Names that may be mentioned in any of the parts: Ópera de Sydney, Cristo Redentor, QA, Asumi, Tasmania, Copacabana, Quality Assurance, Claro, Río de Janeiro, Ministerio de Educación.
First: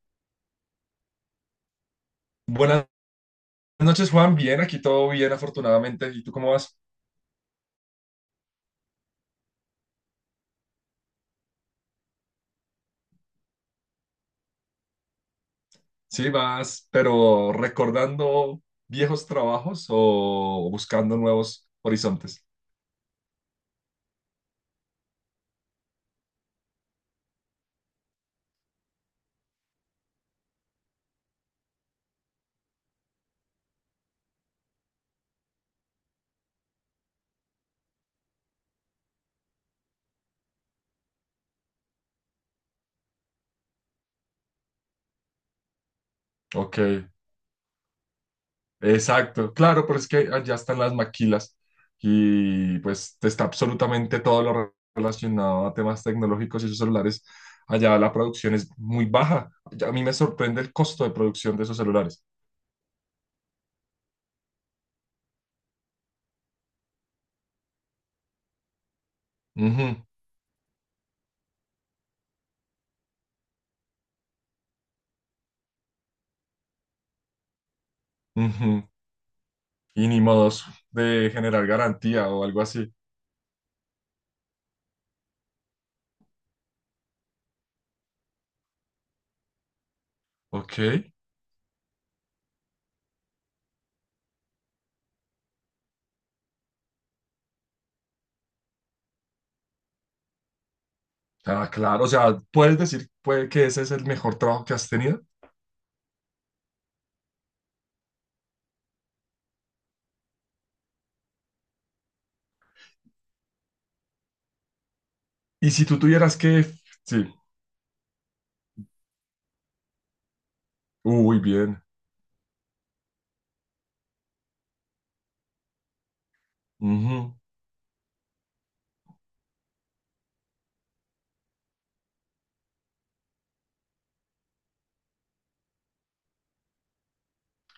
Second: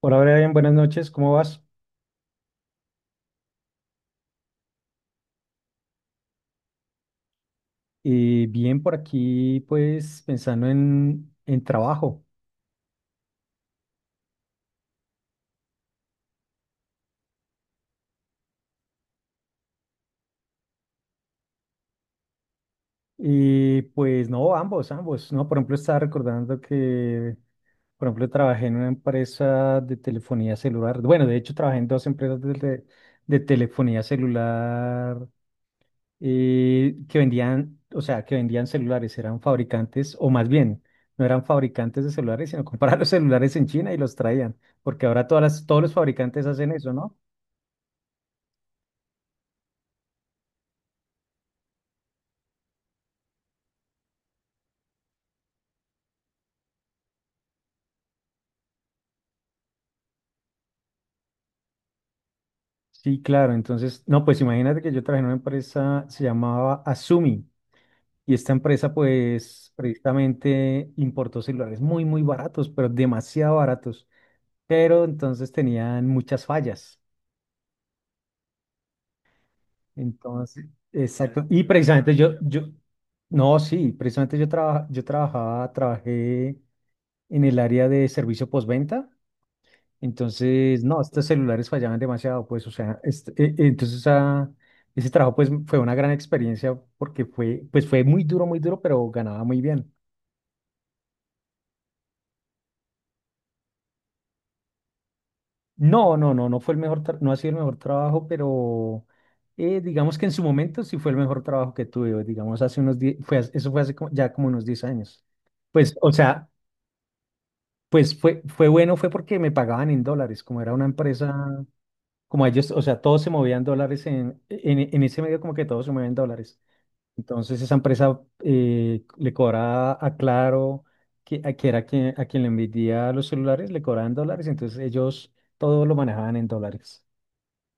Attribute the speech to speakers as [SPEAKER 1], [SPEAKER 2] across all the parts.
[SPEAKER 1] Por ahora, bien, buenas noches, ¿cómo vas?
[SPEAKER 2] Buenas noches, Juan. Bien, aquí todo bien, afortunadamente. ¿Y tú cómo vas?
[SPEAKER 1] Bien, por aquí, pues pensando en trabajo.
[SPEAKER 2] Sí, vas, pero recordando viejos trabajos o buscando nuevos horizontes.
[SPEAKER 1] Y pues no, ambos, ambos, ¿no? Por ejemplo, estaba recordando que, por ejemplo, trabajé en una empresa de telefonía celular. Bueno, de hecho, trabajé en dos empresas de telefonía celular, que vendían, o sea, que vendían celulares, eran fabricantes, o más bien, no eran fabricantes de celulares, sino compraban los celulares en China y los traían, porque ahora todos los fabricantes hacen
[SPEAKER 2] Ok,
[SPEAKER 1] eso, ¿no?
[SPEAKER 2] exacto. Claro, pero es que allá están las maquilas y pues está absolutamente todo lo relacionado a temas tecnológicos y esos celulares. Allá la producción es muy baja. Ya A mí me sorprende el costo de producción de esos celulares.
[SPEAKER 1] Sí, claro. Entonces, no, pues imagínate que yo trabajé en una empresa, se llamaba Asumi, y esta empresa pues
[SPEAKER 2] Ujú,
[SPEAKER 1] precisamente importó celulares muy, muy baratos, pero demasiado baratos. Pero entonces tenían muchas fallas.
[SPEAKER 2] ujú. Y ni modos
[SPEAKER 1] Entonces,
[SPEAKER 2] de
[SPEAKER 1] exacto. Y
[SPEAKER 2] generar
[SPEAKER 1] precisamente
[SPEAKER 2] garantía
[SPEAKER 1] yo,
[SPEAKER 2] o algo
[SPEAKER 1] yo,
[SPEAKER 2] así.
[SPEAKER 1] no, sí, precisamente yo, trabajé en el área de servicio postventa.
[SPEAKER 2] Ok.
[SPEAKER 1] Entonces, no, estos celulares fallaban demasiado, pues, o sea, entonces, ese trabajo pues fue una gran experiencia porque pues fue muy duro, pero ganaba muy bien.
[SPEAKER 2] Ah, claro, o sea, puedes decir puede que ese es el mejor trabajo que has tenido.
[SPEAKER 1] No, no, no, no fue el mejor, no ha sido el mejor trabajo, pero digamos que en su momento sí fue el mejor trabajo que tuve, digamos, hace unos 10, eso fue hace ya como unos 10 años.
[SPEAKER 2] Y si
[SPEAKER 1] Pues,
[SPEAKER 2] tú
[SPEAKER 1] o
[SPEAKER 2] tuvieras
[SPEAKER 1] sea,
[SPEAKER 2] que, sí,
[SPEAKER 1] pues fue bueno, fue porque me pagaban en dólares, como era una
[SPEAKER 2] uy,
[SPEAKER 1] empresa,
[SPEAKER 2] bien.
[SPEAKER 1] como ellos, o sea, todos se movían dólares en ese medio, como que todos se mueven dólares.
[SPEAKER 2] Ujú.
[SPEAKER 1] Entonces esa empresa, le cobraba a Claro, que, a, que era quien, a quien le vendía los celulares, le cobraban dólares, entonces ellos todo lo manejaban en dólares.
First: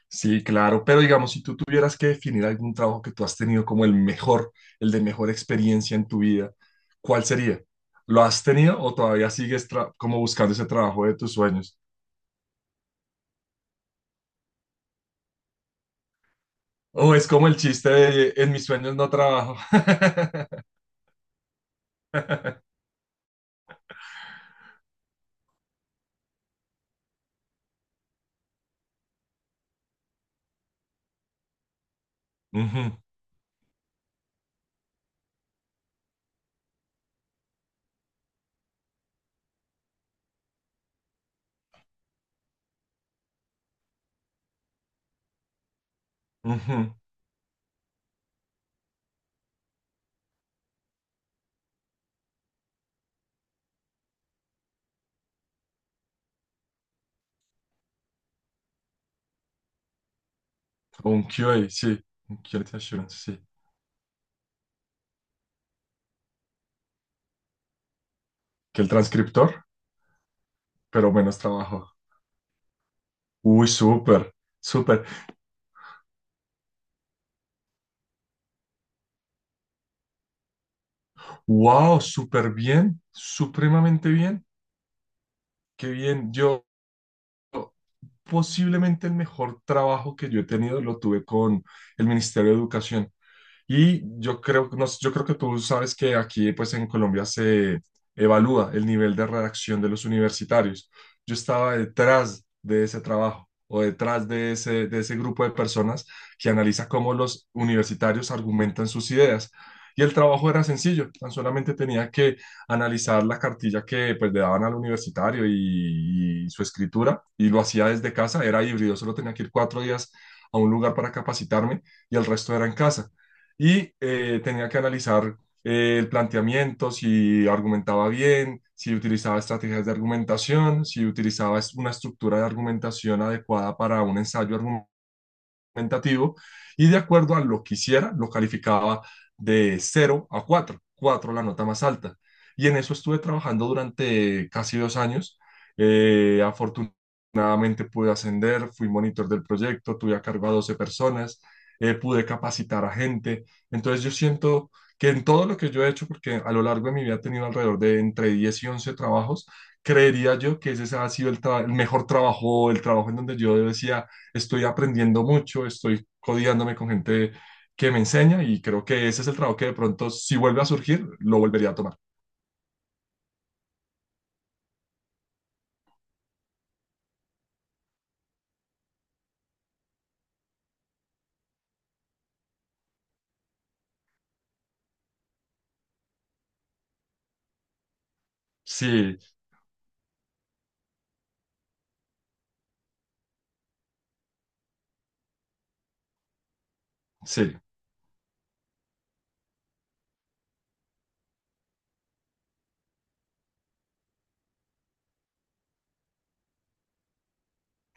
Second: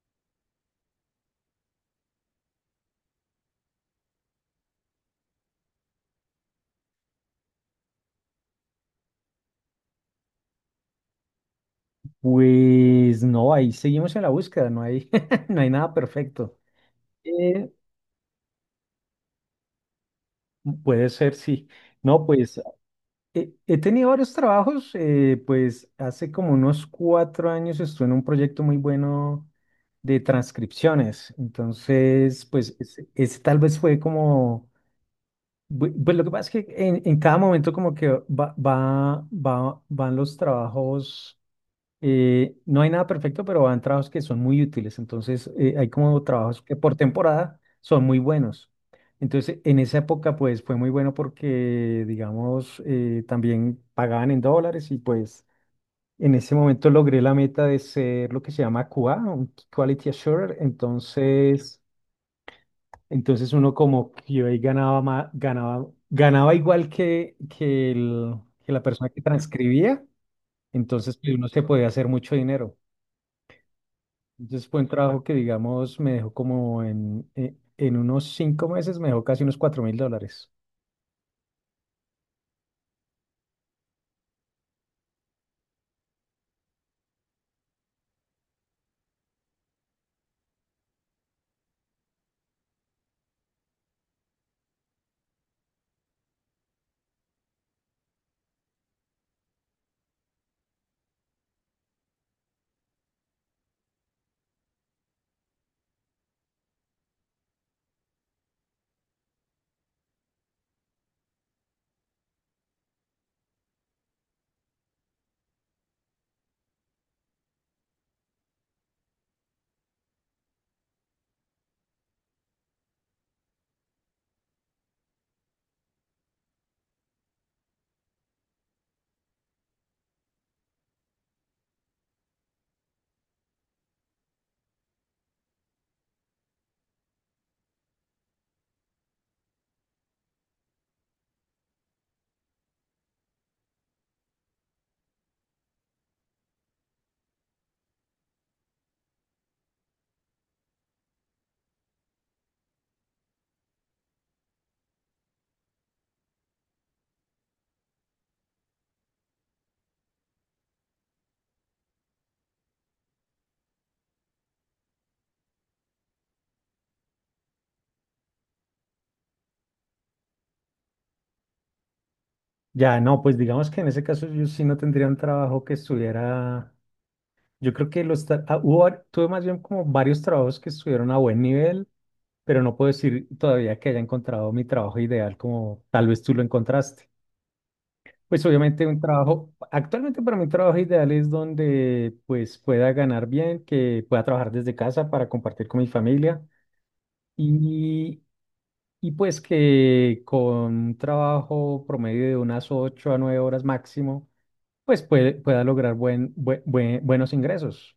[SPEAKER 2] Sí, claro, pero digamos, si tú tuvieras que definir algún trabajo que tú has tenido como el mejor, el de mejor experiencia en tu vida, ¿cuál sería? ¿Lo has tenido o todavía sigues como buscando ese trabajo de tus sueños?
[SPEAKER 1] Pues no, ahí seguimos en la búsqueda, no hay, no hay nada perfecto.
[SPEAKER 2] O es como el
[SPEAKER 1] Eh,
[SPEAKER 2] chiste de en mis sueños no trabajo.
[SPEAKER 1] Puede ser, sí. No, pues he tenido varios trabajos, pues hace como unos cuatro años estuve en un proyecto muy bueno de transcripciones, entonces pues
[SPEAKER 2] Ujú,
[SPEAKER 1] ese tal vez fue como. Pues lo que pasa es que en cada momento, como que van los trabajos, no hay nada perfecto, pero van trabajos que son muy útiles. Entonces, hay como trabajos que
[SPEAKER 2] ujú.
[SPEAKER 1] por temporada son muy buenos. Entonces en esa época pues fue muy bueno porque digamos, también pagaban en dólares y pues en ese momento logré la meta de ser lo que se llama QA, un Quality Assurer.
[SPEAKER 2] O un QA,
[SPEAKER 1] Entonces.
[SPEAKER 2] sí, un Quality Assurance, sí.
[SPEAKER 1] Entonces uno como que ahí ganaba igual que
[SPEAKER 2] ¿Que
[SPEAKER 1] la
[SPEAKER 2] el
[SPEAKER 1] persona que
[SPEAKER 2] transcriptor?
[SPEAKER 1] transcribía,
[SPEAKER 2] Pero
[SPEAKER 1] entonces pues
[SPEAKER 2] menos
[SPEAKER 1] uno se podía
[SPEAKER 2] trabajo.
[SPEAKER 1] hacer mucho dinero.
[SPEAKER 2] Uy, súper,
[SPEAKER 1] Entonces fue un
[SPEAKER 2] súper.
[SPEAKER 1] trabajo que, digamos, me dejó como en unos cinco meses, me dejó casi unos cuatro mil dólares.
[SPEAKER 2] Wow, súper bien, supremamente bien. Qué bien. Yo, posiblemente el mejor trabajo que yo he tenido lo tuve con el Ministerio de Educación. Y yo creo, no sé, yo creo que tú sabes que aquí, pues en Colombia se evalúa el nivel de redacción de los universitarios. Yo estaba detrás de ese trabajo o detrás de ese grupo de personas que analiza cómo los universitarios argumentan sus ideas. Y el trabajo era sencillo, tan solamente tenía que analizar la cartilla que pues, le daban al universitario y su escritura, y lo hacía desde casa, era híbrido, solo tenía que ir cuatro días a un lugar para capacitarme y el resto era en casa y tenía que analizar el planteamiento, si argumentaba bien, si utilizaba estrategias de argumentación, si utilizaba una estructura de argumentación adecuada para un ensayo tentativo y de acuerdo a lo que hiciera, lo calificaba de 0 a 4, 4 la nota más alta. Y en eso estuve trabajando durante casi 2 años. Afortunadamente pude ascender, fui monitor del proyecto, tuve a cargo a 12 personas, pude capacitar a gente. Entonces yo siento que en todo lo que yo he hecho, porque a lo largo de mi vida he tenido alrededor de entre 10 y 11 trabajos, creería yo que ese ha sido el, el mejor trabajo, el trabajo en donde yo decía, estoy aprendiendo mucho, estoy codiándome con gente que me enseña y creo que ese es el trabajo que de pronto, si vuelve a surgir, lo volvería a tomar.
[SPEAKER 1] Ya, no, pues digamos que en ese caso yo sí no tendría un trabajo que estuviera, yo creo que los, tra- ah, hubo var- tuve más bien como varios trabajos que estuvieron a buen nivel, pero no puedo decir todavía que haya encontrado mi trabajo ideal como tal vez tú lo encontraste. Pues obviamente un
[SPEAKER 2] Sí,
[SPEAKER 1] trabajo, actualmente para mí un trabajo ideal es donde pues pueda ganar bien, que pueda trabajar desde casa para compartir con mi familia,
[SPEAKER 2] sí,
[SPEAKER 1] y, y pues que con un trabajo promedio de unas 8 a 9 horas máximo, pues pueda lograr buenos ingresos.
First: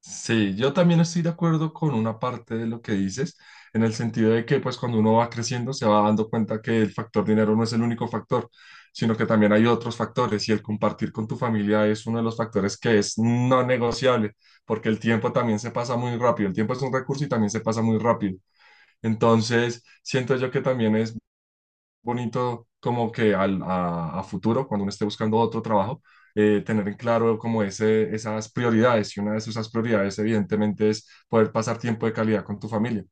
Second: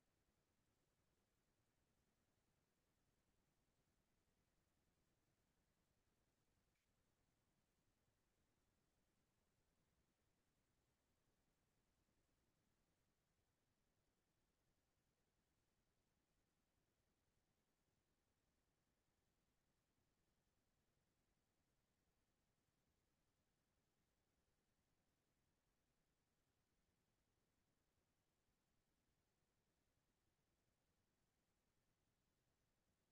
[SPEAKER 2] sí, yo también estoy de acuerdo con una parte de lo que dices, en el sentido de que pues cuando uno va creciendo se va dando cuenta que el factor dinero no es el único factor, sino que también hay otros factores y el compartir con tu familia es uno de los factores que es no negociable, porque el tiempo también se pasa muy rápido, el tiempo es un recurso y también se pasa muy rápido. Entonces, siento yo que también es bonito como que a futuro, cuando uno esté buscando otro trabajo, tener en claro como esas prioridades. Y una de esas prioridades, evidentemente, es poder pasar tiempo de calidad con tu familia.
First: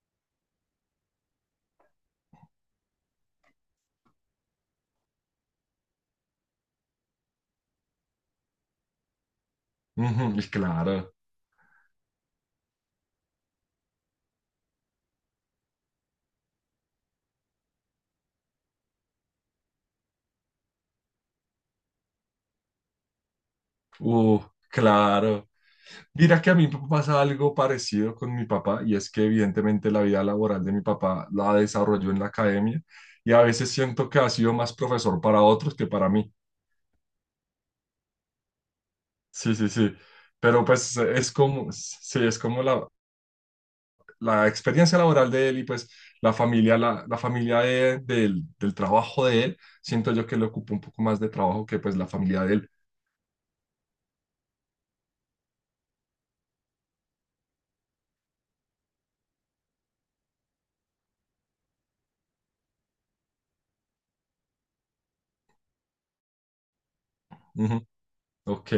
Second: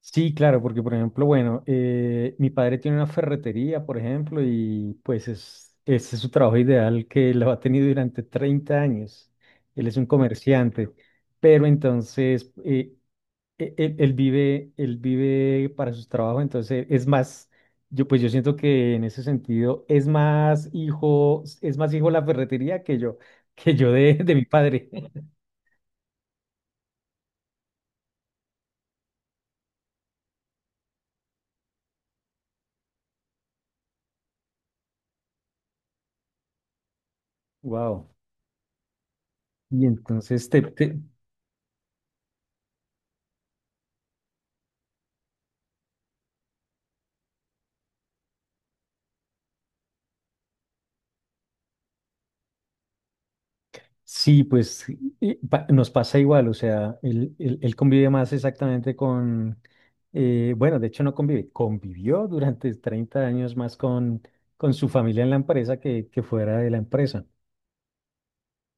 [SPEAKER 1] Sí, claro, porque por ejemplo, bueno, mi padre tiene una ferretería, por ejemplo, y pues ese es su trabajo ideal, que lo ha tenido durante 30 años. Él es un
[SPEAKER 2] Ujú, y
[SPEAKER 1] comerciante,
[SPEAKER 2] claro,
[SPEAKER 1] pero entonces, él vive para sus trabajos, entonces es más, yo pues yo siento que en ese sentido es más hijo la ferretería que yo, de
[SPEAKER 2] uh,
[SPEAKER 1] mi padre.
[SPEAKER 2] claro. Mira que a mí me pasa algo parecido con mi papá, y es que evidentemente la vida laboral de mi papá la desarrolló en la academia, y a veces siento que ha sido más profesor para otros que para mí.
[SPEAKER 1] Wow.
[SPEAKER 2] Sí, sí,
[SPEAKER 1] Y
[SPEAKER 2] sí.
[SPEAKER 1] entonces te,
[SPEAKER 2] Pero pues
[SPEAKER 1] te-
[SPEAKER 2] es como, sí, es como la experiencia laboral de él y pues la familia del trabajo de él, siento yo que le ocupa un poco más de trabajo que pues la familia de él.
[SPEAKER 1] Sí, pues nos pasa igual, o sea, él convive más exactamente con, bueno, de hecho no convive, convivió durante 30 años más con su familia en la empresa que fuera de la empresa.
[SPEAKER 2] Ujú, ok.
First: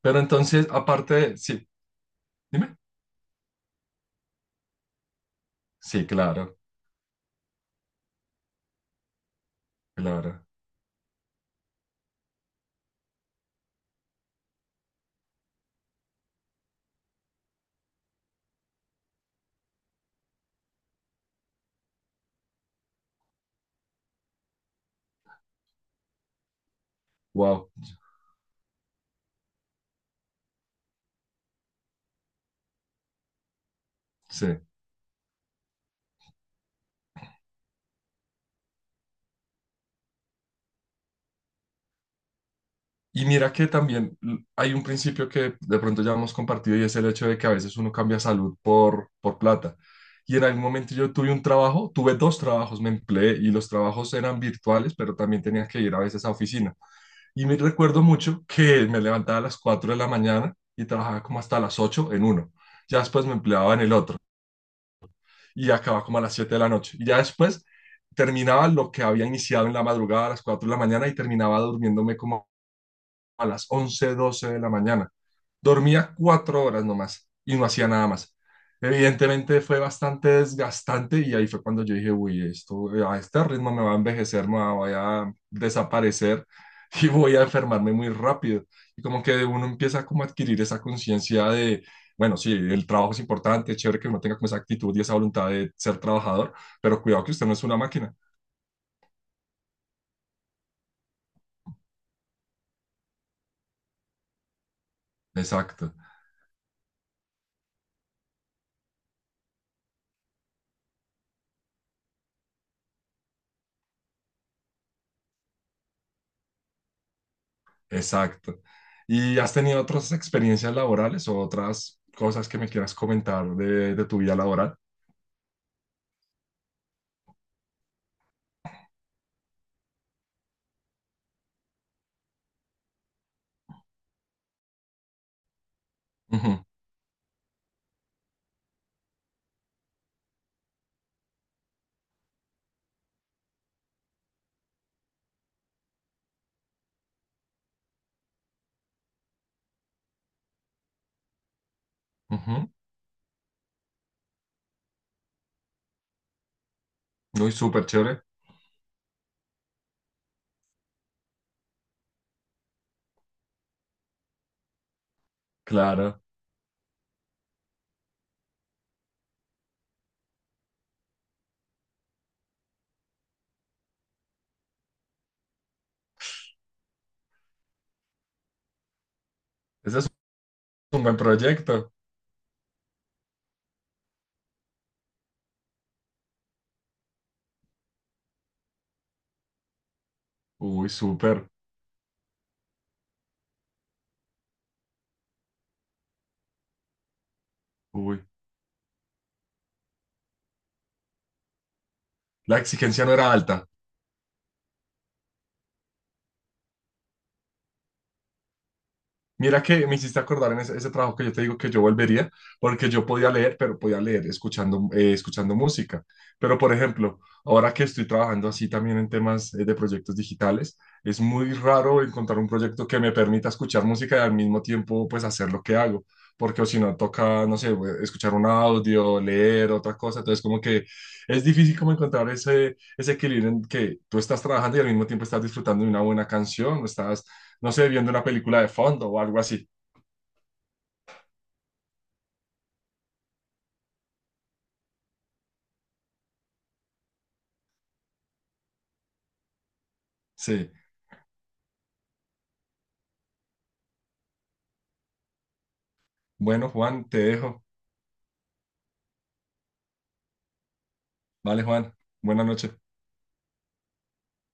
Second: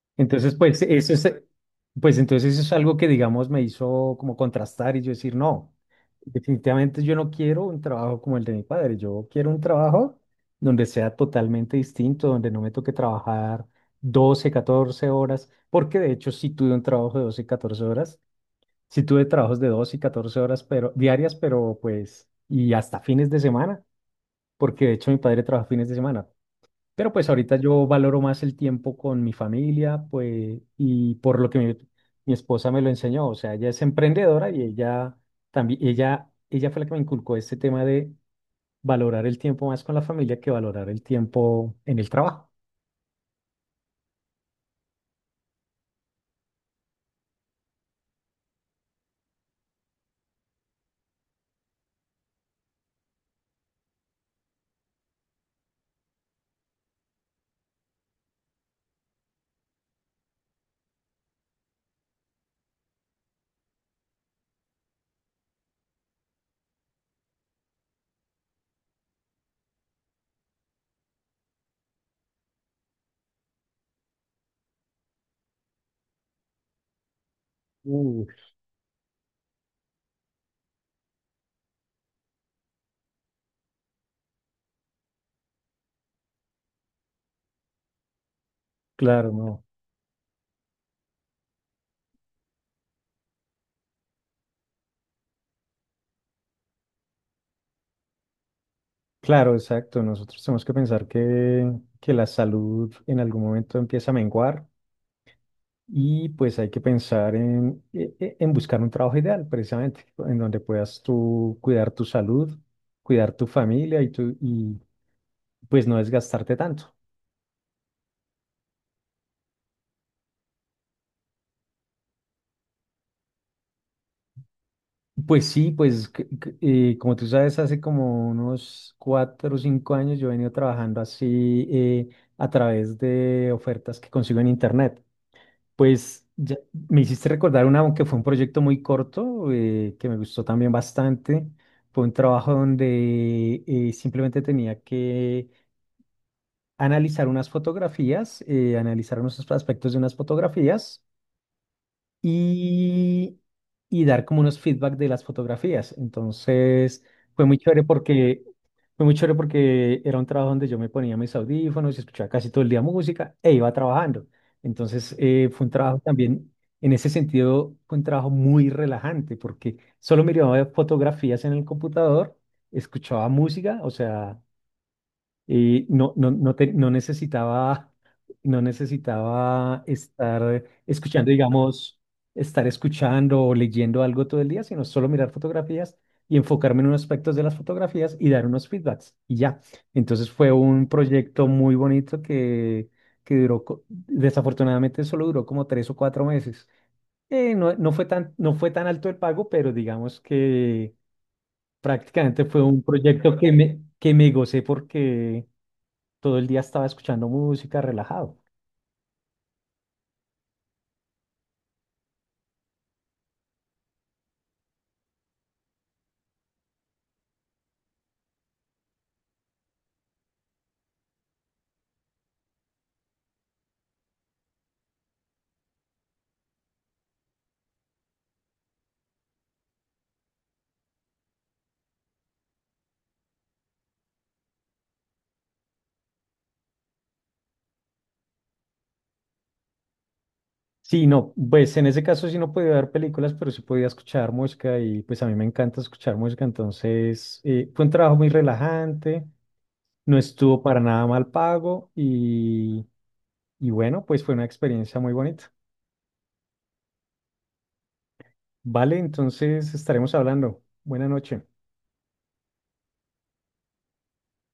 [SPEAKER 2] Pero
[SPEAKER 1] Entonces,
[SPEAKER 2] entonces, aparte, sí,
[SPEAKER 1] pues entonces eso es
[SPEAKER 2] dime.
[SPEAKER 1] algo que, digamos, me hizo como contrastar y yo decir, no,
[SPEAKER 2] Sí, claro,
[SPEAKER 1] definitivamente yo no quiero un trabajo como el de mi padre, yo quiero un trabajo
[SPEAKER 2] claro.
[SPEAKER 1] donde sea totalmente distinto, donde no me toque trabajar 12, 14 horas, porque de hecho sí tuve un trabajo de 12, y catorce horas, sí tuve trabajos de 12 y 14 horas, pero diarias, pero pues, y hasta fines de semana, porque de hecho mi padre trabaja fines de semana, pero pues ahorita
[SPEAKER 2] Wow,
[SPEAKER 1] yo valoro más el tiempo con mi familia, pues, y por lo que mi esposa me lo enseñó, o sea, ella es emprendedora
[SPEAKER 2] sí.
[SPEAKER 1] y ella también, ella fue la que me inculcó este tema de valorar el tiempo más con la familia que valorar el tiempo en el trabajo.
[SPEAKER 2] Y mira que también hay un principio que de pronto ya hemos compartido y es el hecho de que a veces uno cambia salud por plata. Y en algún momento yo tuve un trabajo, tuve dos trabajos, me empleé y los trabajos eran virtuales, pero también tenía que ir a veces a oficina. Y me recuerdo mucho que me levantaba a las 4 de la mañana y trabajaba como hasta las 8 en uno. Ya después me empleaba en el otro y acababa como a las 7 de la noche. Y ya después terminaba lo que había iniciado en la madrugada a las 4 de la mañana y terminaba durmiéndome como a las 11 12 de la mañana. Dormía 4 horas nomás y no hacía nada
[SPEAKER 1] Uh,
[SPEAKER 2] más. Evidentemente fue bastante desgastante y ahí fue cuando yo dije, uy, esto a este ritmo me va a envejecer, voy a desaparecer y voy a enfermarme muy rápido. Y como
[SPEAKER 1] claro,
[SPEAKER 2] que
[SPEAKER 1] no.
[SPEAKER 2] uno empieza como a adquirir esa conciencia de, bueno, sí, el trabajo es importante, es chévere que uno tenga como esa actitud y esa voluntad de ser trabajador, pero cuidado que usted no es una máquina.
[SPEAKER 1] Claro, exacto. Nosotros tenemos que pensar que, la salud en algún momento empieza a menguar.
[SPEAKER 2] Exacto.
[SPEAKER 1] Y pues hay que pensar en buscar un trabajo ideal, precisamente, en donde puedas tú cuidar tu salud, cuidar tu familia y pues no desgastarte tanto.
[SPEAKER 2] Exacto. ¿Y has tenido otras experiencias laborales o otras cosas que me quieras comentar de tu vida laboral?
[SPEAKER 1] Pues sí, pues como tú sabes, hace como unos cuatro o cinco años yo he venido trabajando así, a través de ofertas que consigo en internet. Pues ya
[SPEAKER 2] Ujú,
[SPEAKER 1] me hiciste recordar una, aunque fue un proyecto muy corto, que me gustó también bastante. Fue un trabajo donde, simplemente tenía que analizar unas fotografías, analizar unos aspectos de unas fotografías
[SPEAKER 2] ujú.
[SPEAKER 1] y, y dar como unos feedback de las fotografías. Entonces, fue
[SPEAKER 2] Uy,
[SPEAKER 1] muy chévere
[SPEAKER 2] súper chévere.
[SPEAKER 1] porque, fue muy chévere porque, era un trabajo donde yo me ponía mis audífonos y escuchaba casi todo el día música e iba trabajando. Entonces, fue un trabajo
[SPEAKER 2] Claro.
[SPEAKER 1] también, en ese sentido, fue un trabajo muy relajante porque solo miraba fotografías en el computador, escuchaba música, o sea. Y no, no, no, no necesitaba,
[SPEAKER 2] Ese es
[SPEAKER 1] estar
[SPEAKER 2] un buen
[SPEAKER 1] escuchando,
[SPEAKER 2] proyecto.
[SPEAKER 1] digamos, estar escuchando o leyendo algo todo el día, sino solo mirar fotografías y enfocarme en unos aspectos de las fotografías y dar unos feedbacks y ya. Entonces fue un
[SPEAKER 2] Uy,
[SPEAKER 1] proyecto
[SPEAKER 2] súper.
[SPEAKER 1] muy bonito que duró, desafortunadamente solo duró como tres o cuatro meses. No,
[SPEAKER 2] Uy.
[SPEAKER 1] no fue tan alto el pago, pero digamos que prácticamente
[SPEAKER 2] La
[SPEAKER 1] fue un
[SPEAKER 2] exigencia no era
[SPEAKER 1] proyecto que
[SPEAKER 2] alta.
[SPEAKER 1] que me gocé porque todo el día estaba escuchando música, relajado.
[SPEAKER 2] Mira que me hiciste acordar en ese trabajo que yo te digo que yo volvería, porque yo podía leer, pero podía leer escuchando, escuchando música. Pero, por ejemplo, ahora que estoy trabajando así también en temas de proyectos digitales, es muy raro encontrar un proyecto que me permita escuchar música y al mismo tiempo, pues, hacer lo que hago. Porque o si no, toca, no sé, escuchar un audio, leer otra cosa. Entonces, como que es difícil como encontrar ese equilibrio en que tú estás trabajando y al mismo tiempo estás disfrutando de una buena canción, estás no sé, viendo una película de fondo o algo así.
[SPEAKER 1] Sí, no, pues en ese caso sí no podía ver películas, pero sí podía escuchar música y pues a mí me encanta escuchar música, entonces, fue un trabajo muy relajante, no estuvo
[SPEAKER 2] Sí.
[SPEAKER 1] para nada mal pago, y bueno, pues fue una experiencia muy bonita.
[SPEAKER 2] Bueno, Juan, te dejo.
[SPEAKER 1] Vale, entonces estaremos hablando. Buena noche.
[SPEAKER 2] Vale, Juan. Buenas noches.